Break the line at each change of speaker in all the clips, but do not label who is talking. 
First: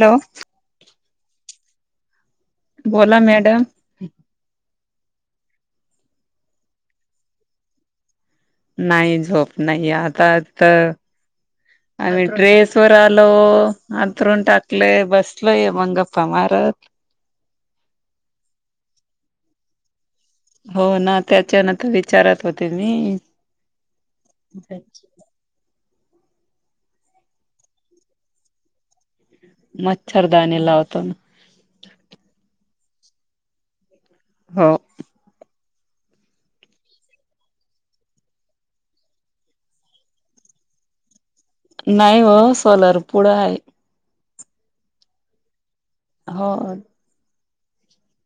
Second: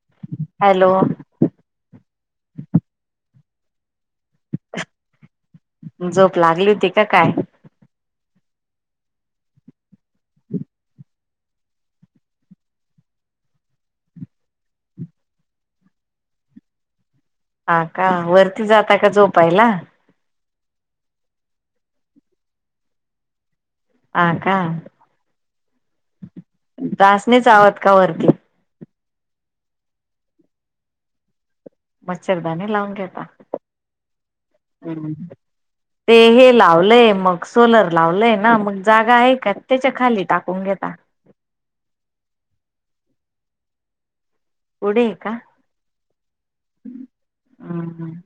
Hello.
Hello.
बोला madam.
झोप लागली होती का काय.
नाही झोप नाही आता तर.
[inaudible]
आणि ड्रेस वर आलो अथरून टाकले बसलय म गप्पा मारत.
ह का वरती जाता का झोपायला.
हो ना त्याच्यान तर विचारत होते मी.
हा का डासणीच आहत का वरती.
मच्छरदानी लावतात.
मच्छरदानी लावून घेता.
हो.
हम. ते हे लावलंय मग सोलर लावलंय ना मग जागा आहे का त्याच्या खाली टाकून घेता.
नाही हो सोलर पुढं आहे.
पुढे हाय का.
होय.
हम हम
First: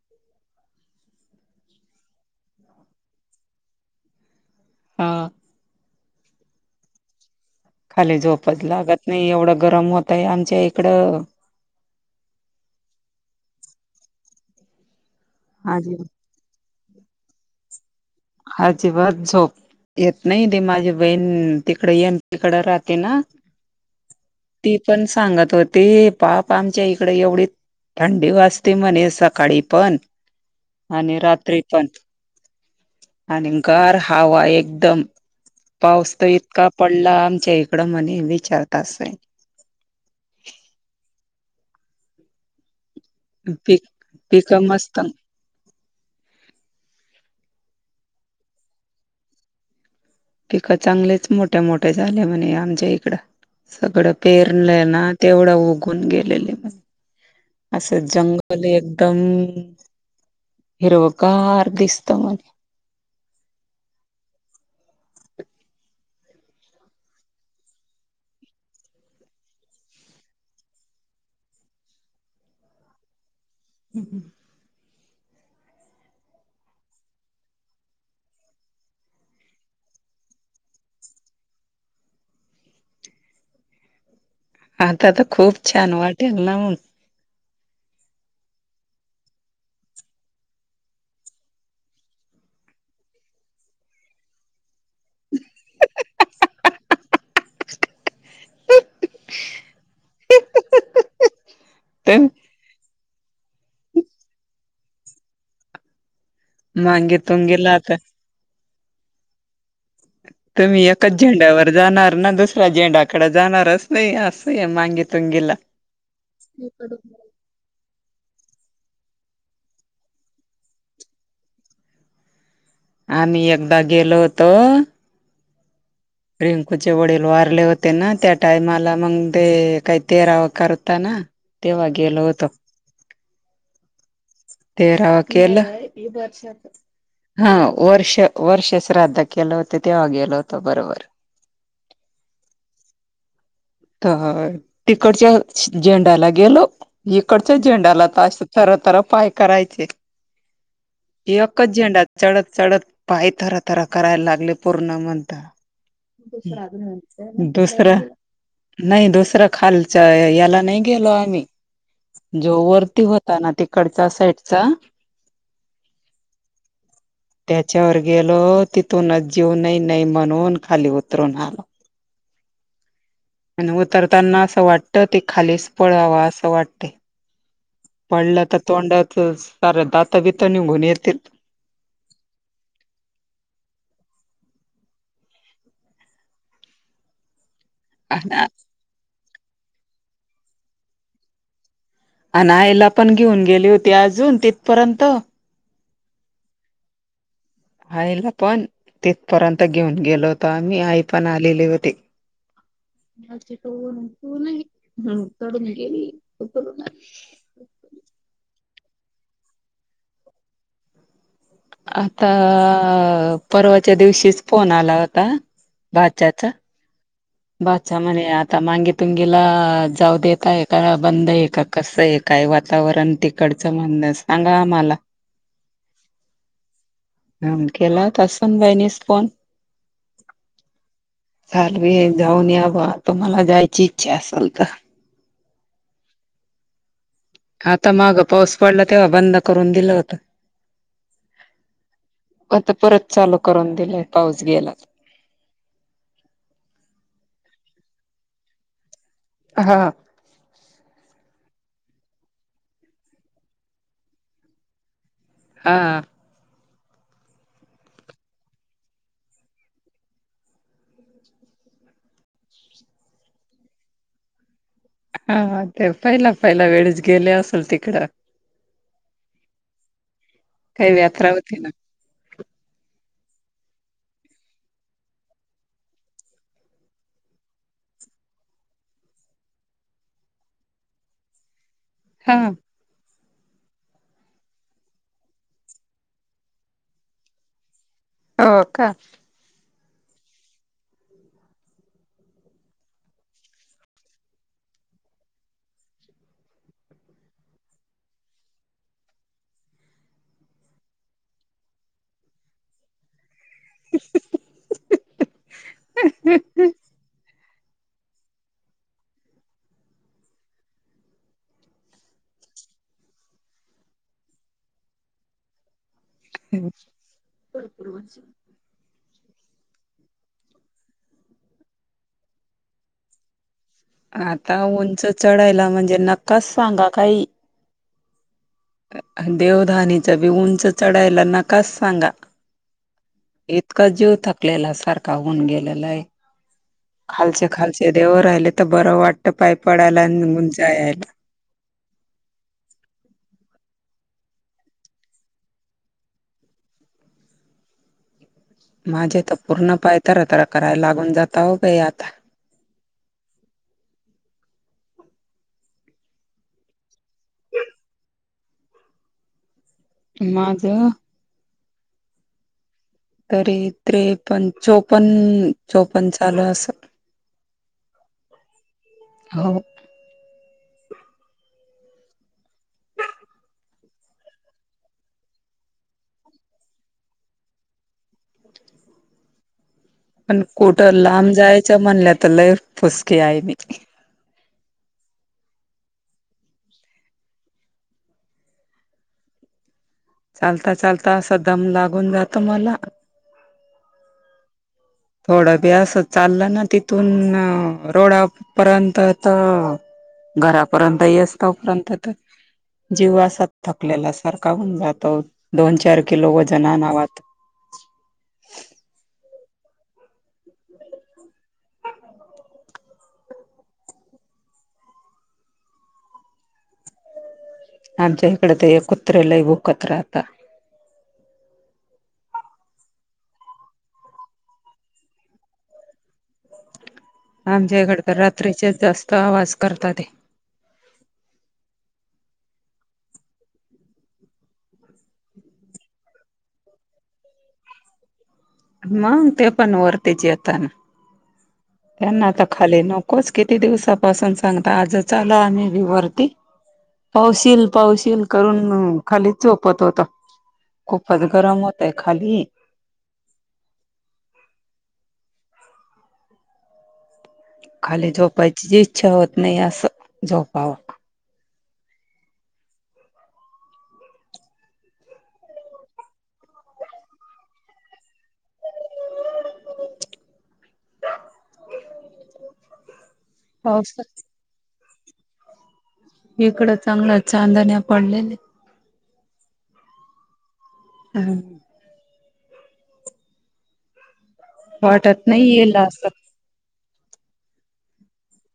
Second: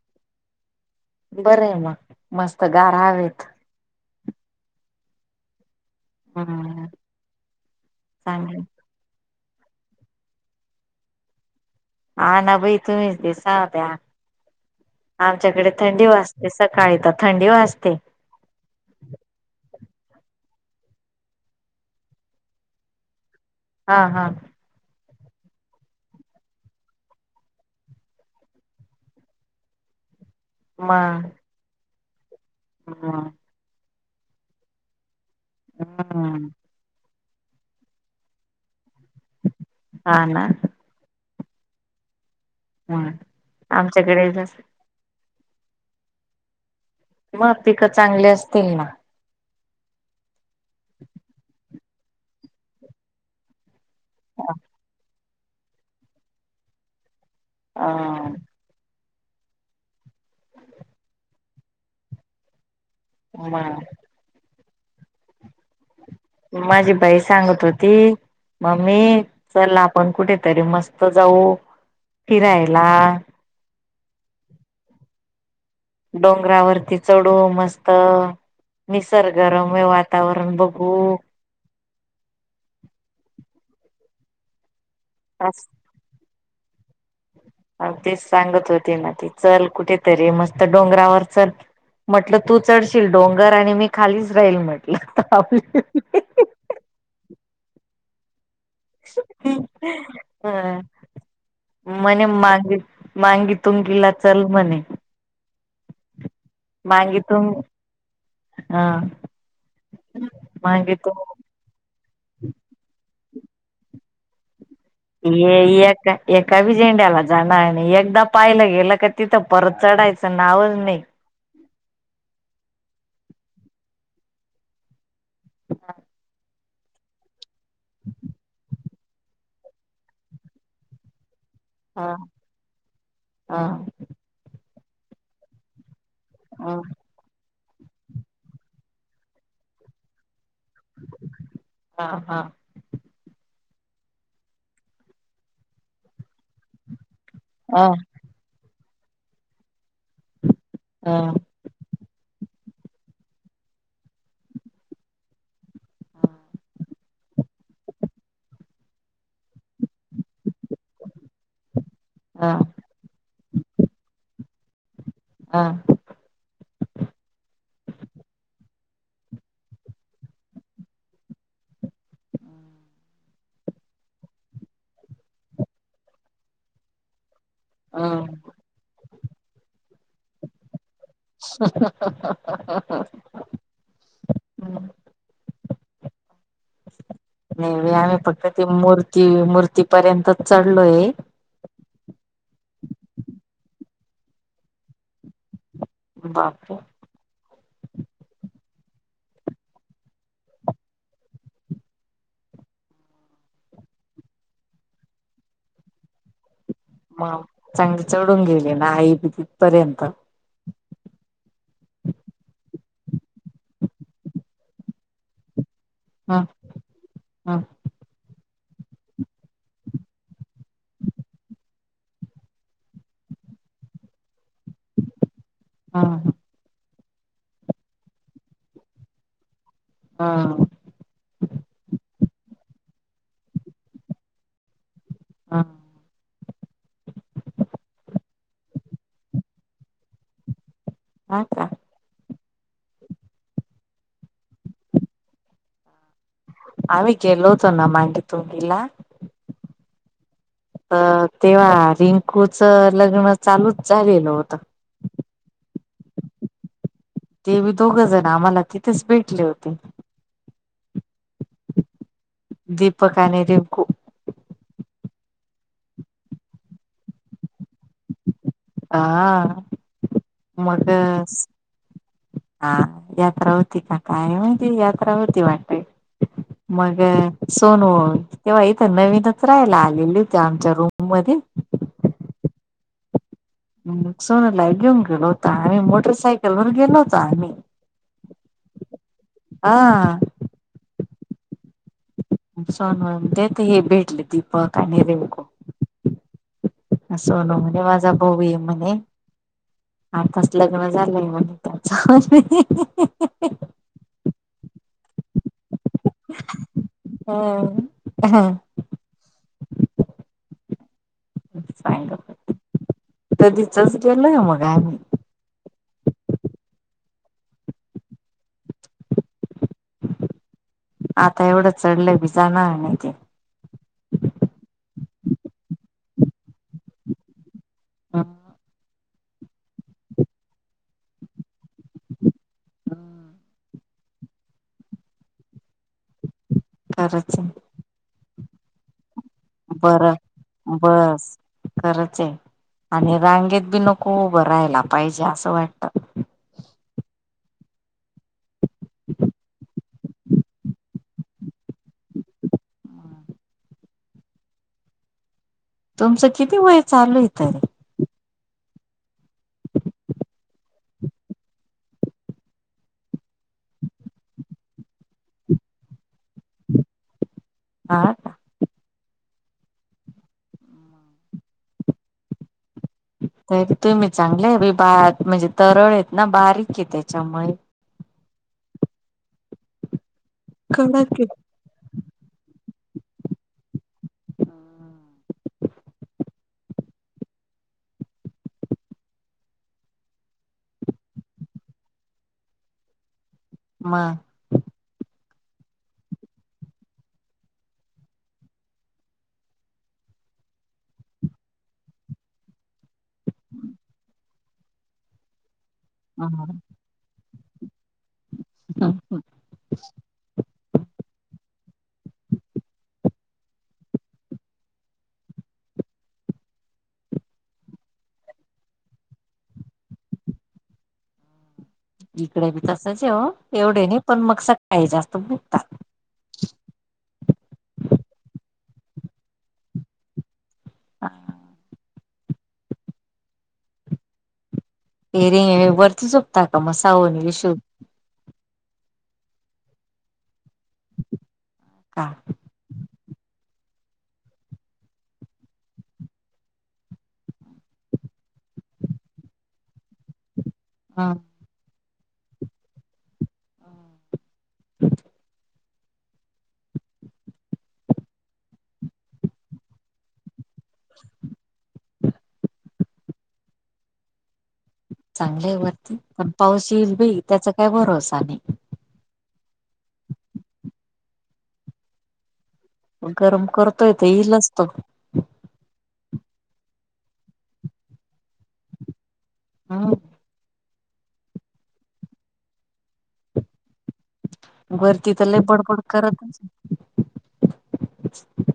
बरं आहे मग मस्त गार हवेत.
हा.
हम् [unintelligible]
खाली झोपच लागत नाही. एवढं गरम होत आहे आमच्या इकडं.
आ ना बाई तर ते साध्या आमच्याकडे थंडी वाजता. ते सकाळी तर थंडी वाजते.
आजिबात झोप. येत नाही ते माझी बहीण तिकड येन तिकडं राहते ना.
हा हा.
ती पण सांगत होती. पाक आमच्या इकडे एवढी. थंडी वाजते म्हणे सकाळी पण आणि रात्री पण.
हा.
निकार हवा एकदम पाऊस तर
हम्म
इतका पडला आमच्या इकडं म्हणे विचारत अस आहे.
हा ना. हम् [unintelligible]
पी पीक मस्त
मग पिकं चांगली असतील ना.
पिकं चांगलेच मोठ्या मोठे झाले म्हणे आमच्या इकडं सगळं पेरलय ना. तेवढं उघून गेलेले म असं
अ
जंगल ले एकदम हिरवकार दिसत म्हणे.
ह ह [unintelligible] माझी बाई सांगत होती. मम्मी चल आपण कुठेतरी मस्त जाऊ फिरायला.
[inaudible]
डोंगरावरती चढू मस्त निसर्गरम्य वातावरण बघू.
आता तर खूप छान वाटेल ना.
अ तेच सांगत होती ना ती चल कुठेतरी मस्त डोंगरावर चल. म्हटलं तू चढशील डोंगर आणि मी खालीच राहील म्हटलं.
ह [unintelligible]
हा
ते
मने मागे. मांगी तुंगीला चल म्हणे
मांगे
माांगी तून
तुंगीला आता
हा..
तुम्ही
मांगी
एकाच
तुंग
झेंड्यावर जाणार ना दुसऱ्या झेंड्याकडे जाणारच नाही असं मागित
ये एका एका बी झेंड्याला जानार नाही आणि एकदा पाहिलं गेलं का तिथं परत चढायचं नावच नाही.
हा मी एकदा गेलो होतो. रिंकूचे वडील वारले होते ना. त्या टाइमाला मग ते काय तेराव करता ना तेव्हा
हा
गेलो होतो.
हा.
तेराव केल.
हा
हा वर्ष वर्ष श्राद्ध केलं होत तेव्हा गेल होतं बरोबर.
हा हा.
तर तिकडच्या झेंड्याला गेलो इकडच्या
अ
झेंड्याला तास सरतर पाय करायचे
अ
एक च झेंडा चढत चढत पाय थराथरा करायला लागले. पूर्ण म्हणता दुसर नाही दुसरं खालच याला नाही गेलो आम्ही
अ
जो वरती हो त ना तिकडचा साईडचा
हा
त्याच्यावर गेलो तिथूनच जीव नाही नाही म्हणून खाली उतरून आलो. आणि उतरताना असं वाटतं ते खालीच पळावा असं वाटतय.
अ
पळात तोंडातच सार दात बीत निघुन येेतील,
हहहहहहहहह [unintelligible] नाही आम्ही फक्त ती मूर्ती मूर्तीपर्यंतच चढलोय.
अण आयला पण घेऊन गेली होती अजून तिथपर्यंत,
बापू
आईला पण तिथपर्यंत घेऊन गेलो होतो आम्ही आई पण आलेली होती. त नाही चढून गेली उ [inaudible]
मग चांगली चढून गेली ना आई बी तिथपर्यंत
आता परवाच्या दिवशीच फोन आला होता
ह
भाच्याचा
ह
भाचा म्हणे आता मागेतून गेला. जाऊ देता आहे का बंद आहे का कसं आहे. काय वातावरण तिकडचं म्हणण सांगा आम्हाला,
हा
ह केला होता सुनबाईनीस फोन.
हा
चालवी जाऊन याव तुम्हाला जायची इच्छा असल तर,
हा
आता माग पाऊस पडला तेव्हा बंद करून दिलं होत.
हा का?
आता परत चालू करून दिलेय पाऊस गेला
आम्ही गेलो होतो ना मांगी तुंगीला
हा
तर तेव्हा रिंकूच लग्न चालूच झालेलं होतं,
हा
ते दोघ जण आम्हाला तिथेच भेटले होते.
[unintelligible]
दीपक आणि रिंकू
हा हा ते पहिला पहिला वेळेच गेले असल ती
हा
काही व्यात्रा
मगस
होती ना
हा यात्रा होती की काय माहिती यात्रा होती वाटतंय मग सोनू तेव्हा इथं नवीनच राहायला आलेली होती आमच्या रूम मध्ये
हा
सोनला घेऊन गेलो होतो आम्ही मोटरसायकलवर गेलो होतो आम्ही
हो का?
हा सोनू तिथं हे भेटले दीपक आणि रिंकू सोनू म्हणे माझा भाऊ ये म्हणे आताच लग्न झालंय म्हण तुमचं हहह हीहीहीहीही
[unintelligible]
अ हा सांग कधीचच केलय मग आम्ही
हो [unintelligible]
आता एवढं चढलंय भी जाणार नाही ते
आता उंच चढायला म्हणजे नक्काच सांगा काही
हा
देवधानीचा बी उंच चढायला नकाच सांगा. इतका जीव थकलेला सारखा होऊन गेलेला हाय.
खरंच
खालचे
आहे
खालचे देव राहिले तर बरं वाटत पाय पडयला आणि निघून जायाला.
खरच ये आणि रांगेत बी नको उभं राहायला पाहिजे असं वाटत.
माझे तर पूर्ण पाय तरातरा करायला लागून जाताव बाई आता.
तुमचं किती वय चालू ये तर
माझ तरी त्रेपन चोपन चोपन चालू असलं.
हा का
हो.
तुम्ही चांगल्या ये बाई बा म्हणजे तरून येत ना बारीकये त्याच्यामुळे
पण कुठं
कडक
लांब
आहे
जायच म्हणल्या तर लय फुसकी हाय मी.
हा
चालता चालता असा दम लागून जातो मला.
मग
थोडं बेस चाललं ना तिथून रोडापर्यंत तर घरापर्यंत येस तोपर्यंत तर जीव असा थकलेला सारखा होऊन जातो दोन चार किलो
मग
वजन आनावा
[unintelligible]
आमच्या इकड ते एक कुत्र लय भूकत राहता.
इकड बी तसंच ये ओ एवढे नाई पण मग सकाळी जास्त भुकतात.
आमच्याकड तर रात्रीचेच जास्त आवाज करता ते.
हा एरवी वरती झोपतो आता म सावू नं विशु
मंग ते पण वरती यताना
का
त्यांना त खाली नकोच किती दिवसापासून सांगता आज च आलो आम्ही बी पण वरती. पाऊस येईल पाऊस येईल करुन खालीच झोपत होतो.
ह
खूपच गरम होतय खाली.
आ
खाली झोपायची जी इच्छा होत नाही असं झोपावा.
[unintelligible] चांगलय वरती पण पाऊस येईल बई त्याचा काय भरोसा नही. गरम करतोय त
पावसाच
येईलचं तो
इकड चांगलं चांदण्या पडलेल्या.
हा
हम्म
वरती तर
वाटत
लई
नाही येईल
बडबड
असं
करत असणं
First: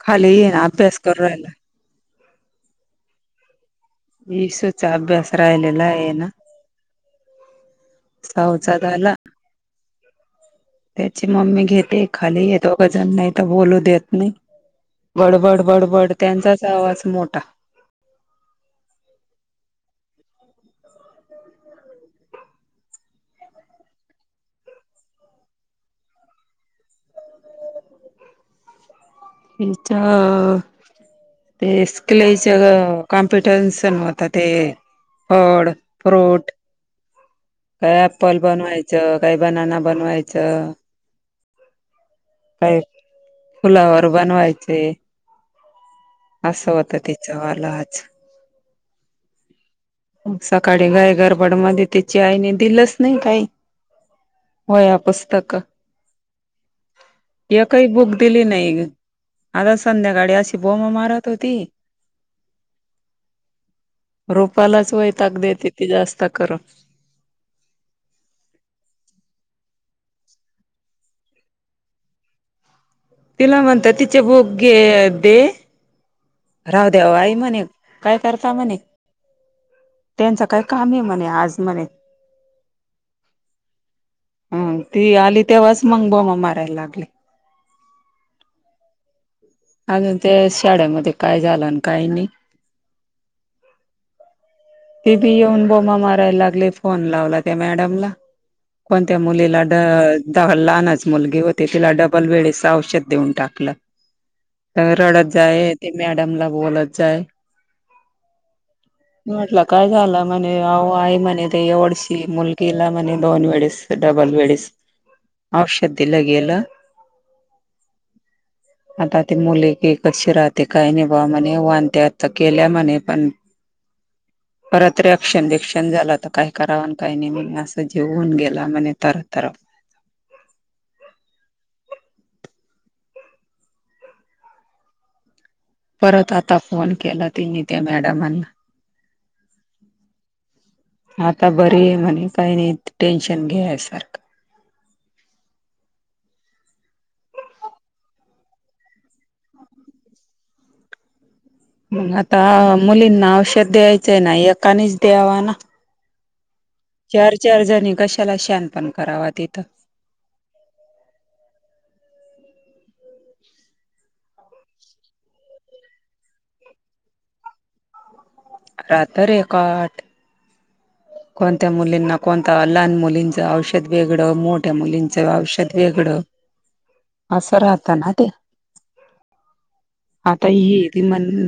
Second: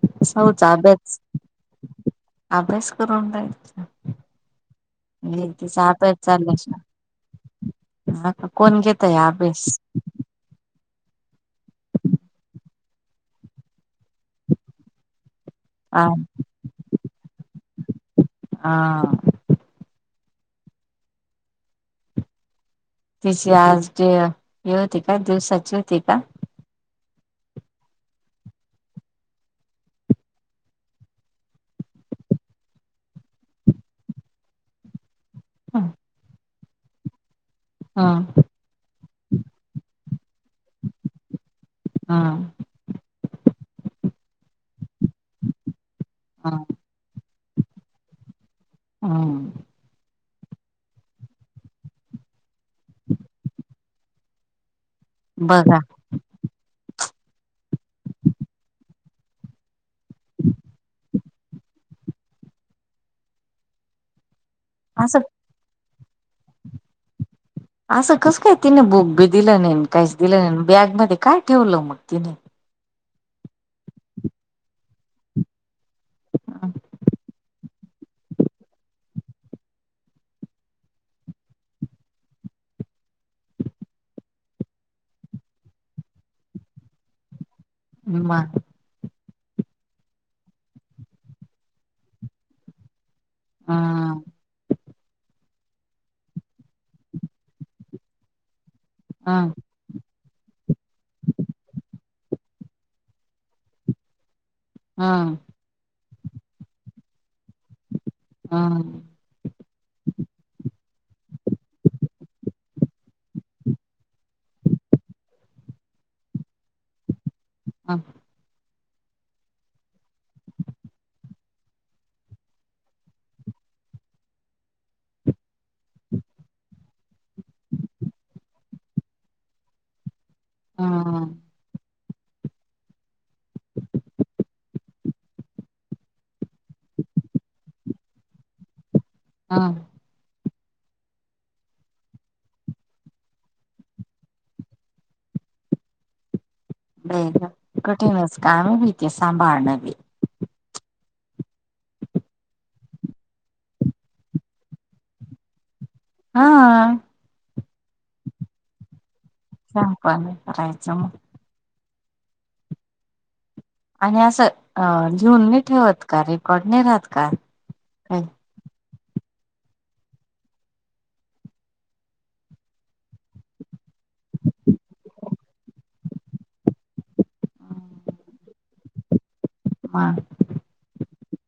खाली येऊन अभ्यास करू रायला.
अभ्यास करून रायला सां
इसूचा अभ्यास
ही
राहिलेला
तिचा
आहे
अभ्यास
ना
चालू असणार हा कां
सहाचा
कोण
झाला
घेतय अभ्यास?
त्याची मम्मी घेते खालीये दोघ जण नाय तो बोलू देत. नही बडबड बडबड त्यांचाच आवाज मोठा.
आ
[unintelligible]
तिची आज डे हे होती का दिवसाची होती का?
इच्छा ते स्केल सगळं कॉम्पिटनशन होत ते फळ,
ह
फ्रूट काय अप्पल बनवायचं काय बनाना बनवायचं.
हा
काय फुलावर बनवायचे
ह
असं होतं त्यांच वाला आज
हा..
सकाळी घाय गरबड मध्ये त्याची आईने दिलच नाही काही. वह्या, पुस्तक.
बघा
एकही बुक दिली नाही. आता संध्याकाळी अशी बोमा मारत होती. मलाच
असं
वैताग देते ती जास्त करून.
असं कसं काय तिने बुक बी दिलं नाही काहीच दिलं नाही बॅगमध्ये काय ठेवलं मग तिने?
तिला म्हणतात तिचे बुकघे दे. राहु द्या व आई म्हणे काय करता म्हणे. त्यांचं काय काम आहे म्हणे आज म्हणे. हम्म ती आली तेव्हाच मग बोमा मारायला लागली.
ह म.
आणि त्या शाळेमध्ये काय झालं, काही नाही.
हा.
ते बी येऊन बोमा मारायला लागले फोन लावला त्या मॅडमला कोणत्या
हम्
मुलीला. लहानच मुलगी होती तिला डबल वेळेच औषध देऊन टाकलं. रडत
हम्
जाय हे ते मॅडमला बोलत जाय.
हा.
महटल. काय झालं म्हणे आहो आई म्हणे ते एवढशी मुलगीला म्हणे दोन वेळेस, डबल वेळेस औषध दिल्या गेल.
हा.
आता ती मुलगी कशी राहते, काय नाही बा म्हणे वानत्यात केल्या म्हणे पण परत रेक्शन बिकशन झालं तर काय कराव काही नाही म असं जेवून गेला म्हणे तरतर.
हा.
परत आता फोन केला तिनी त्या मॅडमांना.
हां.
आता बरी आहे म्हणे काही नाही टेन्शन घ्या सारखं.
[unintelligible] कठीनच काम आहे बी तेे सांभाळण बी.
आता मुलींना औषध द्यायचंय ना एकानेच द्यावा ना.
हा
चार, चार जणी कशाला शान पण कराव तिथं.
शहान पण करायचं मग. आणि असं लिहून नाही ठेवत का, रेकॉर्ड नाही राहत का काय.
राहत रेकॉर्ड. कोणत्या मुलींना कोणत, लहान मुलींचं औषध वेगळं मोठ्या मुलींचं औषध वेगळं असं राहत ना ते.
मा..
आता हे येतीण म्हणून.